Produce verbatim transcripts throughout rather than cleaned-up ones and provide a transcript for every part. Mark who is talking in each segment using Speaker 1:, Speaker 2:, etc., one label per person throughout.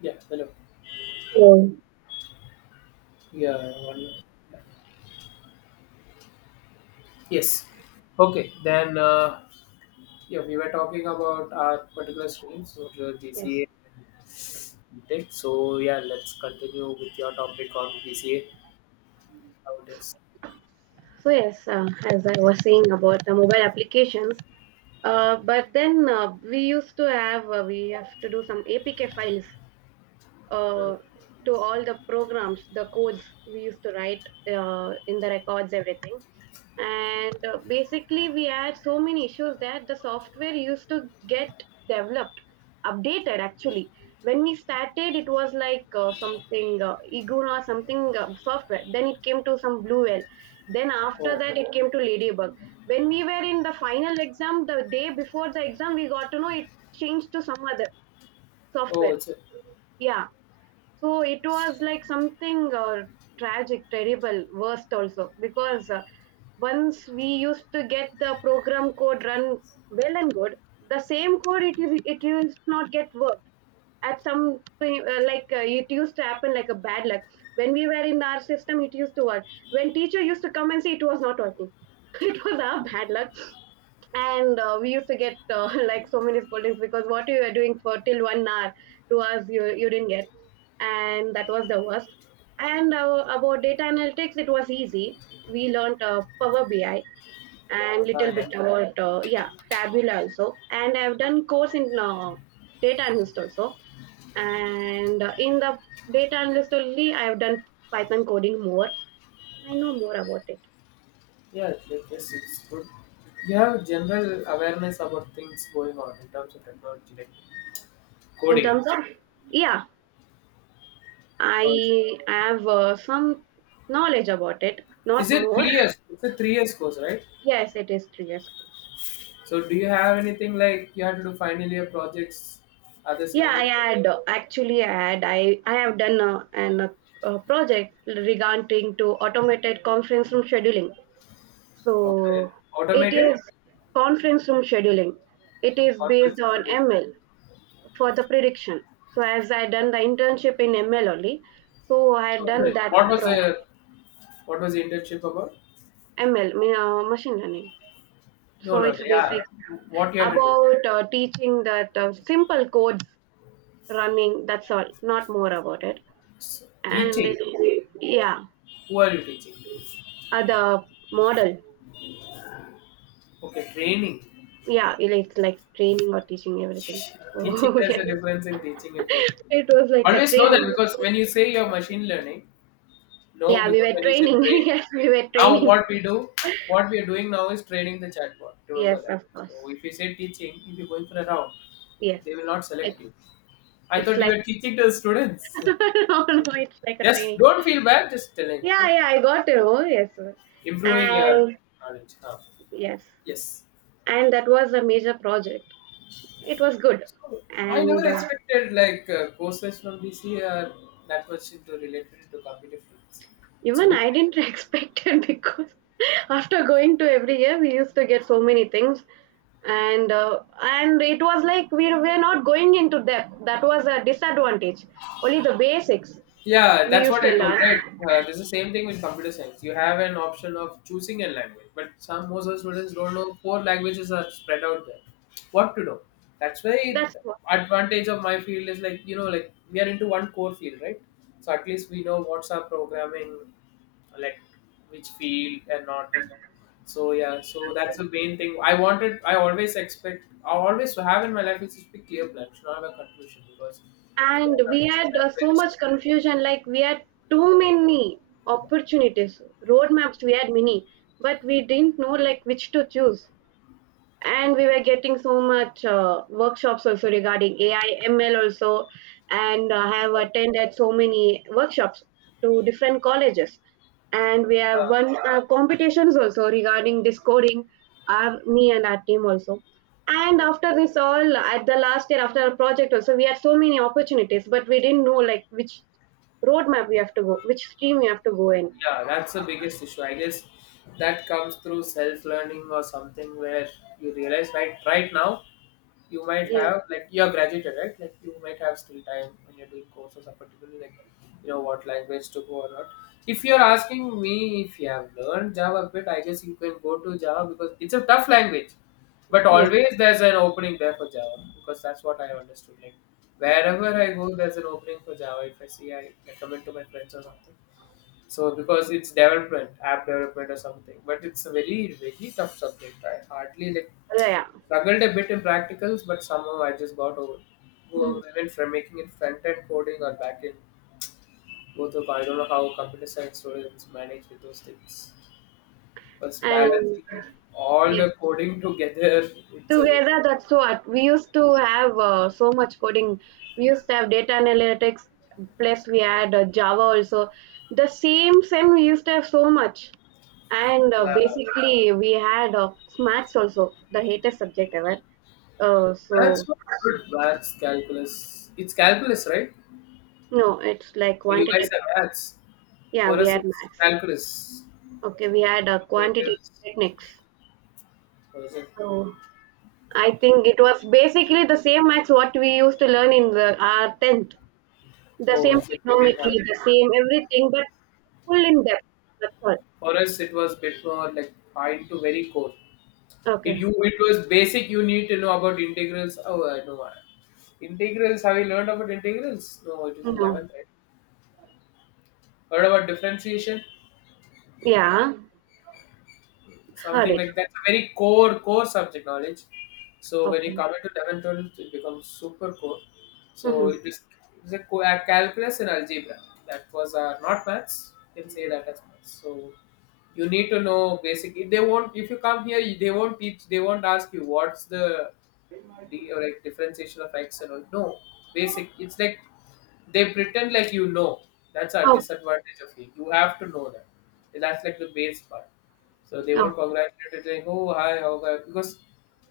Speaker 1: Yeah, hello.
Speaker 2: So,
Speaker 1: Yeah, one. Yes. Okay, then uh, yeah, we were talking about our particular streams, so the
Speaker 2: yes.
Speaker 1: B C A tech. So yeah, let's continue with your topic on B C A nowadays.
Speaker 2: So, yes, uh, as I was saying about the mobile applications, uh, but then uh, we used to have, uh, we have to do some A P K files
Speaker 1: Hmm.
Speaker 2: uh, to all the programs, the codes we used to write uh, in the records, everything. And uh, Basically we had so many issues that the software used to get developed, updated actually. When we started it was like uh, something uh, iguna or something uh, software, then it came to some blue whale, then after
Speaker 1: Oh,
Speaker 2: that it came to ladybug. When we were in the final exam, the day before the exam, we got to know it changed to some other
Speaker 1: oh,
Speaker 2: software.
Speaker 1: it's a,
Speaker 2: Yeah, so it was like something uh, tragic, terrible, worst also, because uh, once we used to get the program code run, well and good, the same code, it is it used to not get worked at some uh, like uh, it used to happen like a bad luck. When we were in our system it used to work; when teacher used to come and say it was not working, it was our bad luck. And uh, we used to get uh, like so many scoldings, because what you were doing for till one hour to us, you, you didn't get, and that was the worst. And uh, about data analytics, it was easy. We learned uh, Power B I and little
Speaker 1: uh,
Speaker 2: bit
Speaker 1: yeah,
Speaker 2: about uh, yeah, Tabula also. And I've done course in uh, data analyst also. And uh, in the data analyst only, I've done Python coding more. I know more about it
Speaker 1: yeah, it- this is good. You have general awareness about things going on in terms of technology, like
Speaker 2: in
Speaker 1: coding.
Speaker 2: terms of, yeah.
Speaker 1: Because
Speaker 2: I have uh, some knowledge about it,
Speaker 1: is
Speaker 2: not
Speaker 1: it
Speaker 2: more.
Speaker 1: three years? It's a three years course, right?
Speaker 2: Yes, it is three years course.
Speaker 1: So do you have anything like you have to do finally your projects, other
Speaker 2: Yeah,
Speaker 1: scenarios?
Speaker 2: I had uh, actually I had I I have done a, an a, a project regarding to automated conference room scheduling.
Speaker 1: Okay.
Speaker 2: So it
Speaker 1: Automated?
Speaker 2: is conference room scheduling. It is
Speaker 1: Conference
Speaker 2: based on
Speaker 1: schedule.
Speaker 2: M L for the prediction. So as I done
Speaker 1: Okay.
Speaker 2: the internship in M L only, so I had
Speaker 1: So is
Speaker 2: done
Speaker 1: it-
Speaker 2: that
Speaker 1: What was
Speaker 2: project.
Speaker 1: the what was the internship about?
Speaker 2: M L mean, uh, machine learning.
Speaker 1: No,
Speaker 2: So
Speaker 1: no,
Speaker 2: it's
Speaker 1: yeah.
Speaker 2: basic
Speaker 1: What you had to do?
Speaker 2: about uh, teaching that uh, simple codes running. That's all, not more about it.
Speaker 1: S-
Speaker 2: And
Speaker 1: Teaching.
Speaker 2: it, yeah.
Speaker 1: Who are you teaching?
Speaker 2: Uh, the model.
Speaker 1: Okay, training.
Speaker 2: Yeah, it- it's like training or teaching everything.
Speaker 1: Teaching,
Speaker 2: Oh,
Speaker 1: there's
Speaker 2: yeah.
Speaker 1: a difference in teaching and training.
Speaker 2: It was like a
Speaker 1: Always know that
Speaker 2: training.
Speaker 1: because when you say you're machine learning. No,
Speaker 2: Yeah, we
Speaker 1: because
Speaker 2: were
Speaker 1: when you said
Speaker 2: training.
Speaker 1: training,
Speaker 2: Yes, we were
Speaker 1: now
Speaker 2: training.
Speaker 1: what we do, what we are doing now is training the chatbot. Remember
Speaker 2: Yes,
Speaker 1: that.
Speaker 2: of course.
Speaker 1: So if you say teaching, if you're going for a round,
Speaker 2: Yes.
Speaker 1: they will not
Speaker 2: It,
Speaker 1: select you. I
Speaker 2: it's
Speaker 1: thought you
Speaker 2: like,
Speaker 1: were teaching to the students.
Speaker 2: no, no, it's like a
Speaker 1: Just
Speaker 2: training.
Speaker 1: don't feel bad. Just telling,
Speaker 2: Yeah,
Speaker 1: okay?
Speaker 2: yeah, I got it. Oh, yes.
Speaker 1: Improving your
Speaker 2: And
Speaker 1: knowledge. Huh.
Speaker 2: yes.
Speaker 1: Yes.
Speaker 2: And that was a major project. It was good.
Speaker 1: So I never
Speaker 2: And uh,
Speaker 1: expected like uh, courses from B C are that much into related to competitive fields. It's a
Speaker 2: Even
Speaker 1: good
Speaker 2: I
Speaker 1: thing.
Speaker 2: didn't expect it, because after going to every year, we used to get so many things, and uh, and it was like we were not going into depth. That was a disadvantage. Only the basics
Speaker 1: Yeah,
Speaker 2: we
Speaker 1: that's
Speaker 2: used
Speaker 1: what
Speaker 2: to
Speaker 1: I told,
Speaker 2: learn.
Speaker 1: right? Uh, this is the same thing with computer science. You have an option of choosing a language, but some most of the students don't know four languages are spread out there. What to know? That's why
Speaker 2: That's what.
Speaker 1: advantage of my field is like you know like we are into one core field, right? So at least we know what's our programming, like which field and not. So yeah, so that's the main thing. I wanted, I always expect, I always have in my life is to be clear plan, should not have a confusion because if you
Speaker 2: And
Speaker 1: have
Speaker 2: we
Speaker 1: confusion,
Speaker 2: had
Speaker 1: that's
Speaker 2: uh,
Speaker 1: very
Speaker 2: so
Speaker 1: stuck.
Speaker 2: much confusion. Like we had too many opportunities, roadmaps. We had many, but we didn't know like which to choose. And we were getting so much uh, workshops also regarding A I, M L also, and uh, have attended so many workshops to different colleges, and we
Speaker 1: 嗯，
Speaker 2: have won uh, competitions also regarding this coding. Our me and our team also. And after this all, at the last year after our project also, we had so many opportunities, but we didn't know like which roadmap we have to go, which stream we have to go in.
Speaker 1: Yeah, that's the biggest issue. I guess that comes through self learning or something where you realize right right now you might
Speaker 2: Yeah,
Speaker 1: have like you are graduated, right? Like you might have still time when you're doing courses or particularly like you know what language to go or not. If you're asking me if you have learned Java a bit, I guess you can go to Java because it's a tough language. But
Speaker 2: yeah,
Speaker 1: always there's an opening there for Java because that's what I understood. Like wherever I go, there's an opening for Java. If I see, I recommend to my friends or something. So because it's development, app development or something, but it's a very very tough subject. I hardly like
Speaker 2: yeah.
Speaker 1: struggled a bit in practicals, but somehow I just got over. Go even from making it front end coding or back end, both of I don't know how computer science students manage with those things. Because
Speaker 2: And
Speaker 1: balancing all
Speaker 2: yeah.
Speaker 1: the coding together, it's a very
Speaker 2: Together, that's what we used to have uh, so much coding. We used to have data analytics, plus we had uh, Java also. The same same. We used to have so much, and uh,
Speaker 1: yeah.
Speaker 2: basically we had uh, maths also, the hatest subject ever. Uh,
Speaker 1: Maths
Speaker 2: so
Speaker 1: was good. Maths, calculus. It's calculus, right?
Speaker 2: no, it's like
Speaker 1: For You guys
Speaker 2: quantitative.
Speaker 1: have maths.
Speaker 2: Yeah,
Speaker 1: For
Speaker 2: we
Speaker 1: us,
Speaker 2: had
Speaker 1: it's
Speaker 2: maths.
Speaker 1: calculus.
Speaker 2: Okay, we had uh, quantitative
Speaker 1: Because
Speaker 2: techniques.
Speaker 1: Or is it?
Speaker 2: So I think it was basically the same maths what we used to learn in the our tenth. The
Speaker 1: Oh,
Speaker 2: same
Speaker 1: is it medium
Speaker 2: economically,
Speaker 1: hard?
Speaker 2: the same everything, but full in depth. That's all.
Speaker 1: For us, it was bit more like fine to very core. It
Speaker 2: Okay.
Speaker 1: you it was basic. You need to know about integrals. Oh, I know. I- Integrals. Have you learned about integrals? No, it is
Speaker 2: No.
Speaker 1: eleventh. Right? Heard about differentiation?
Speaker 2: Yeah. Heard
Speaker 1: Something
Speaker 2: it.
Speaker 1: like that's a very core, core subject knowledge. So when you
Speaker 2: Okay.
Speaker 1: come into eleventh, it becomes super core. So
Speaker 2: Mm-hmm.
Speaker 1: it is it's a co- uh, calculus and algebra. That was uh, not maths. You can say that as maths. So you need to know basic. If they won't, if you come here, you- they won't teach. They won't ask you what's the d or like differentiation of x and all. No, basic. It's like they pretend like you know. That's our
Speaker 2: Okay.
Speaker 1: disadvantage of it. You have to know that. That's like the base part. So they
Speaker 2: Oh.
Speaker 1: won't congratulate it like, oh hi, how are because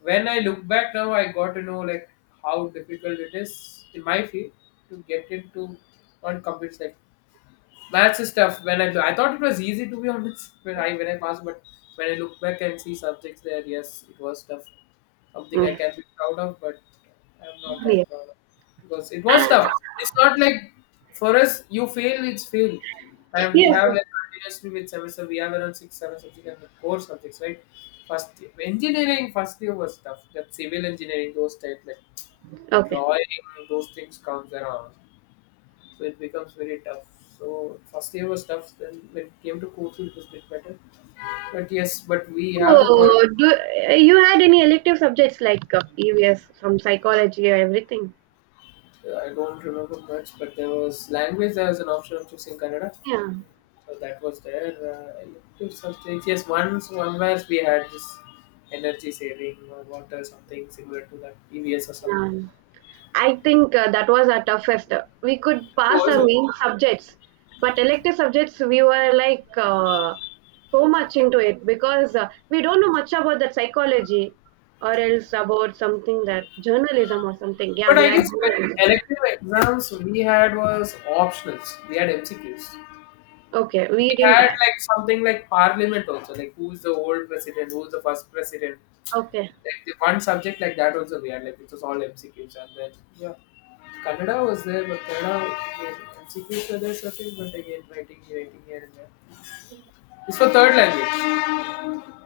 Speaker 1: when I look back now, I got to know like how difficult it is in my field to get into on computers like that's the stuff. When I I thought it was easy to be honest when I when I passed, but when I look back and see subjects there, yes, it was tough. Something I
Speaker 2: Yes.
Speaker 1: can be proud of, but I'm not that
Speaker 2: Yes.
Speaker 1: proud of because it was tough. It's not like for us you fail, it's fail, and we
Speaker 2: Yes.
Speaker 1: have like continuously with semester we have around six seven subjects and the core subjects right. First year- engineering first year was tough. That civil engineering those type like
Speaker 2: Okay.
Speaker 1: drawing those things comes around so it becomes very tough. So first year was tough. Then when it came to Kochi, it was a bit better. But yes, but we have the product.
Speaker 2: So, do uh, you had any elective subjects like uh, E V S from psychology or everything?
Speaker 1: Uh, I don't remember much, but there was language. There was an option of choosing Kannada,
Speaker 2: Yeah.
Speaker 1: so that was there. Uh, I looked at some things. Yes, once one where we had this energy saving or water something similar to that E V S or something.
Speaker 2: Yeah. I think uh, that was our toughest. We could
Speaker 1: Oh,
Speaker 2: pass
Speaker 1: is
Speaker 2: our
Speaker 1: it?
Speaker 2: main subjects, but elective subjects we were like uh, so much into it, because uh, we don't know much about that psychology or else about something that journalism or something. Yeah,
Speaker 1: But
Speaker 2: we
Speaker 1: I
Speaker 2: had
Speaker 1: guess when
Speaker 2: journalism.
Speaker 1: elective exams we had was optionals. We had M C Qs.
Speaker 2: Okay, we
Speaker 1: We
Speaker 2: didn't
Speaker 1: had
Speaker 2: add.
Speaker 1: like something like parliament also, like who's the old president, who's the first president.
Speaker 2: Okay,
Speaker 1: Like the one subject like that also we had, like it was all M C Qs and then yeah. Kannada was there, but Kannada again, M C Qs were there certain, but again writing, writing here and there. It's for third language.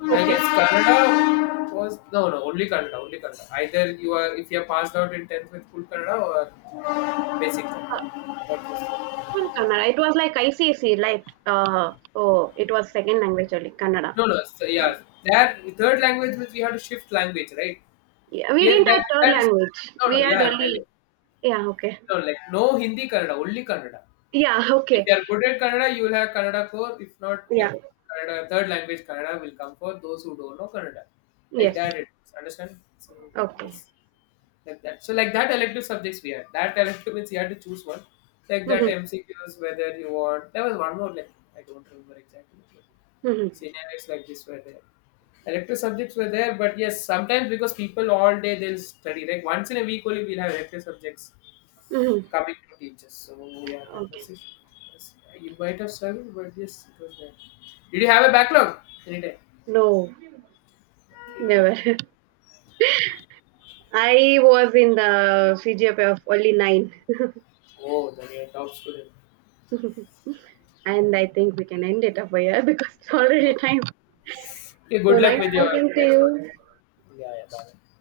Speaker 1: I
Speaker 2: okay.
Speaker 1: guess Kannada was no no only Kannada, only Kannada. Either you are if you are passed out in tenth with full Kannada or basic
Speaker 2: Uh,
Speaker 1: Kannada. That was
Speaker 2: well, Kannada. It was like I C C, like uh, oh, it was second language only, Kannada.
Speaker 1: No, no. So, yeah, that third language means we have to shift language, right?
Speaker 2: Yeah, we
Speaker 1: Here,
Speaker 2: didn't add
Speaker 1: that
Speaker 2: third
Speaker 1: that is
Speaker 2: language.
Speaker 1: no, no.
Speaker 2: We had
Speaker 1: Yeah, I'm telling.
Speaker 2: only, yeah. Okay.
Speaker 1: No, like no Hindi Kannada, only Kannada.
Speaker 2: Yeah.
Speaker 1: If
Speaker 2: Okay.
Speaker 1: you are good at Kannada, you will have Kannada core. If not,
Speaker 2: Yeah.
Speaker 1: like Kannada, third language Kannada will come for those who don't know Kannada. Like
Speaker 2: Yes.
Speaker 1: that, it is. Understand? So
Speaker 2: Okay.
Speaker 1: yes like that. So like that elective subjects we had. That elective means you had to choose one. Like that
Speaker 2: Mhm,
Speaker 1: M C Qs, whether you want. There was one more like I don't remember exactly. But
Speaker 2: mhm,
Speaker 1: scenarios like this were there. Elective subjects were there, but yes, sometimes because people all day they'll study. Like once in a week only we'll have elective subjects
Speaker 2: mhm.
Speaker 1: coming to teachers. So yeah, that
Speaker 2: Okay.
Speaker 1: was it. Yes, You might have struggled, but yes, it was there. Did you have a backlog? Anytime.
Speaker 2: No,
Speaker 1: Okay, good.
Speaker 2: never. I was in the C G P A of only nine,
Speaker 1: Oh, then you're a top student.
Speaker 2: and I think we can end it up here because it's already
Speaker 1: Okay.
Speaker 2: time.
Speaker 1: Okay,
Speaker 2: So
Speaker 1: good luck
Speaker 2: nice
Speaker 1: with your
Speaker 2: talking to
Speaker 1: next one.
Speaker 2: you.
Speaker 1: Yeah, yeah, bye.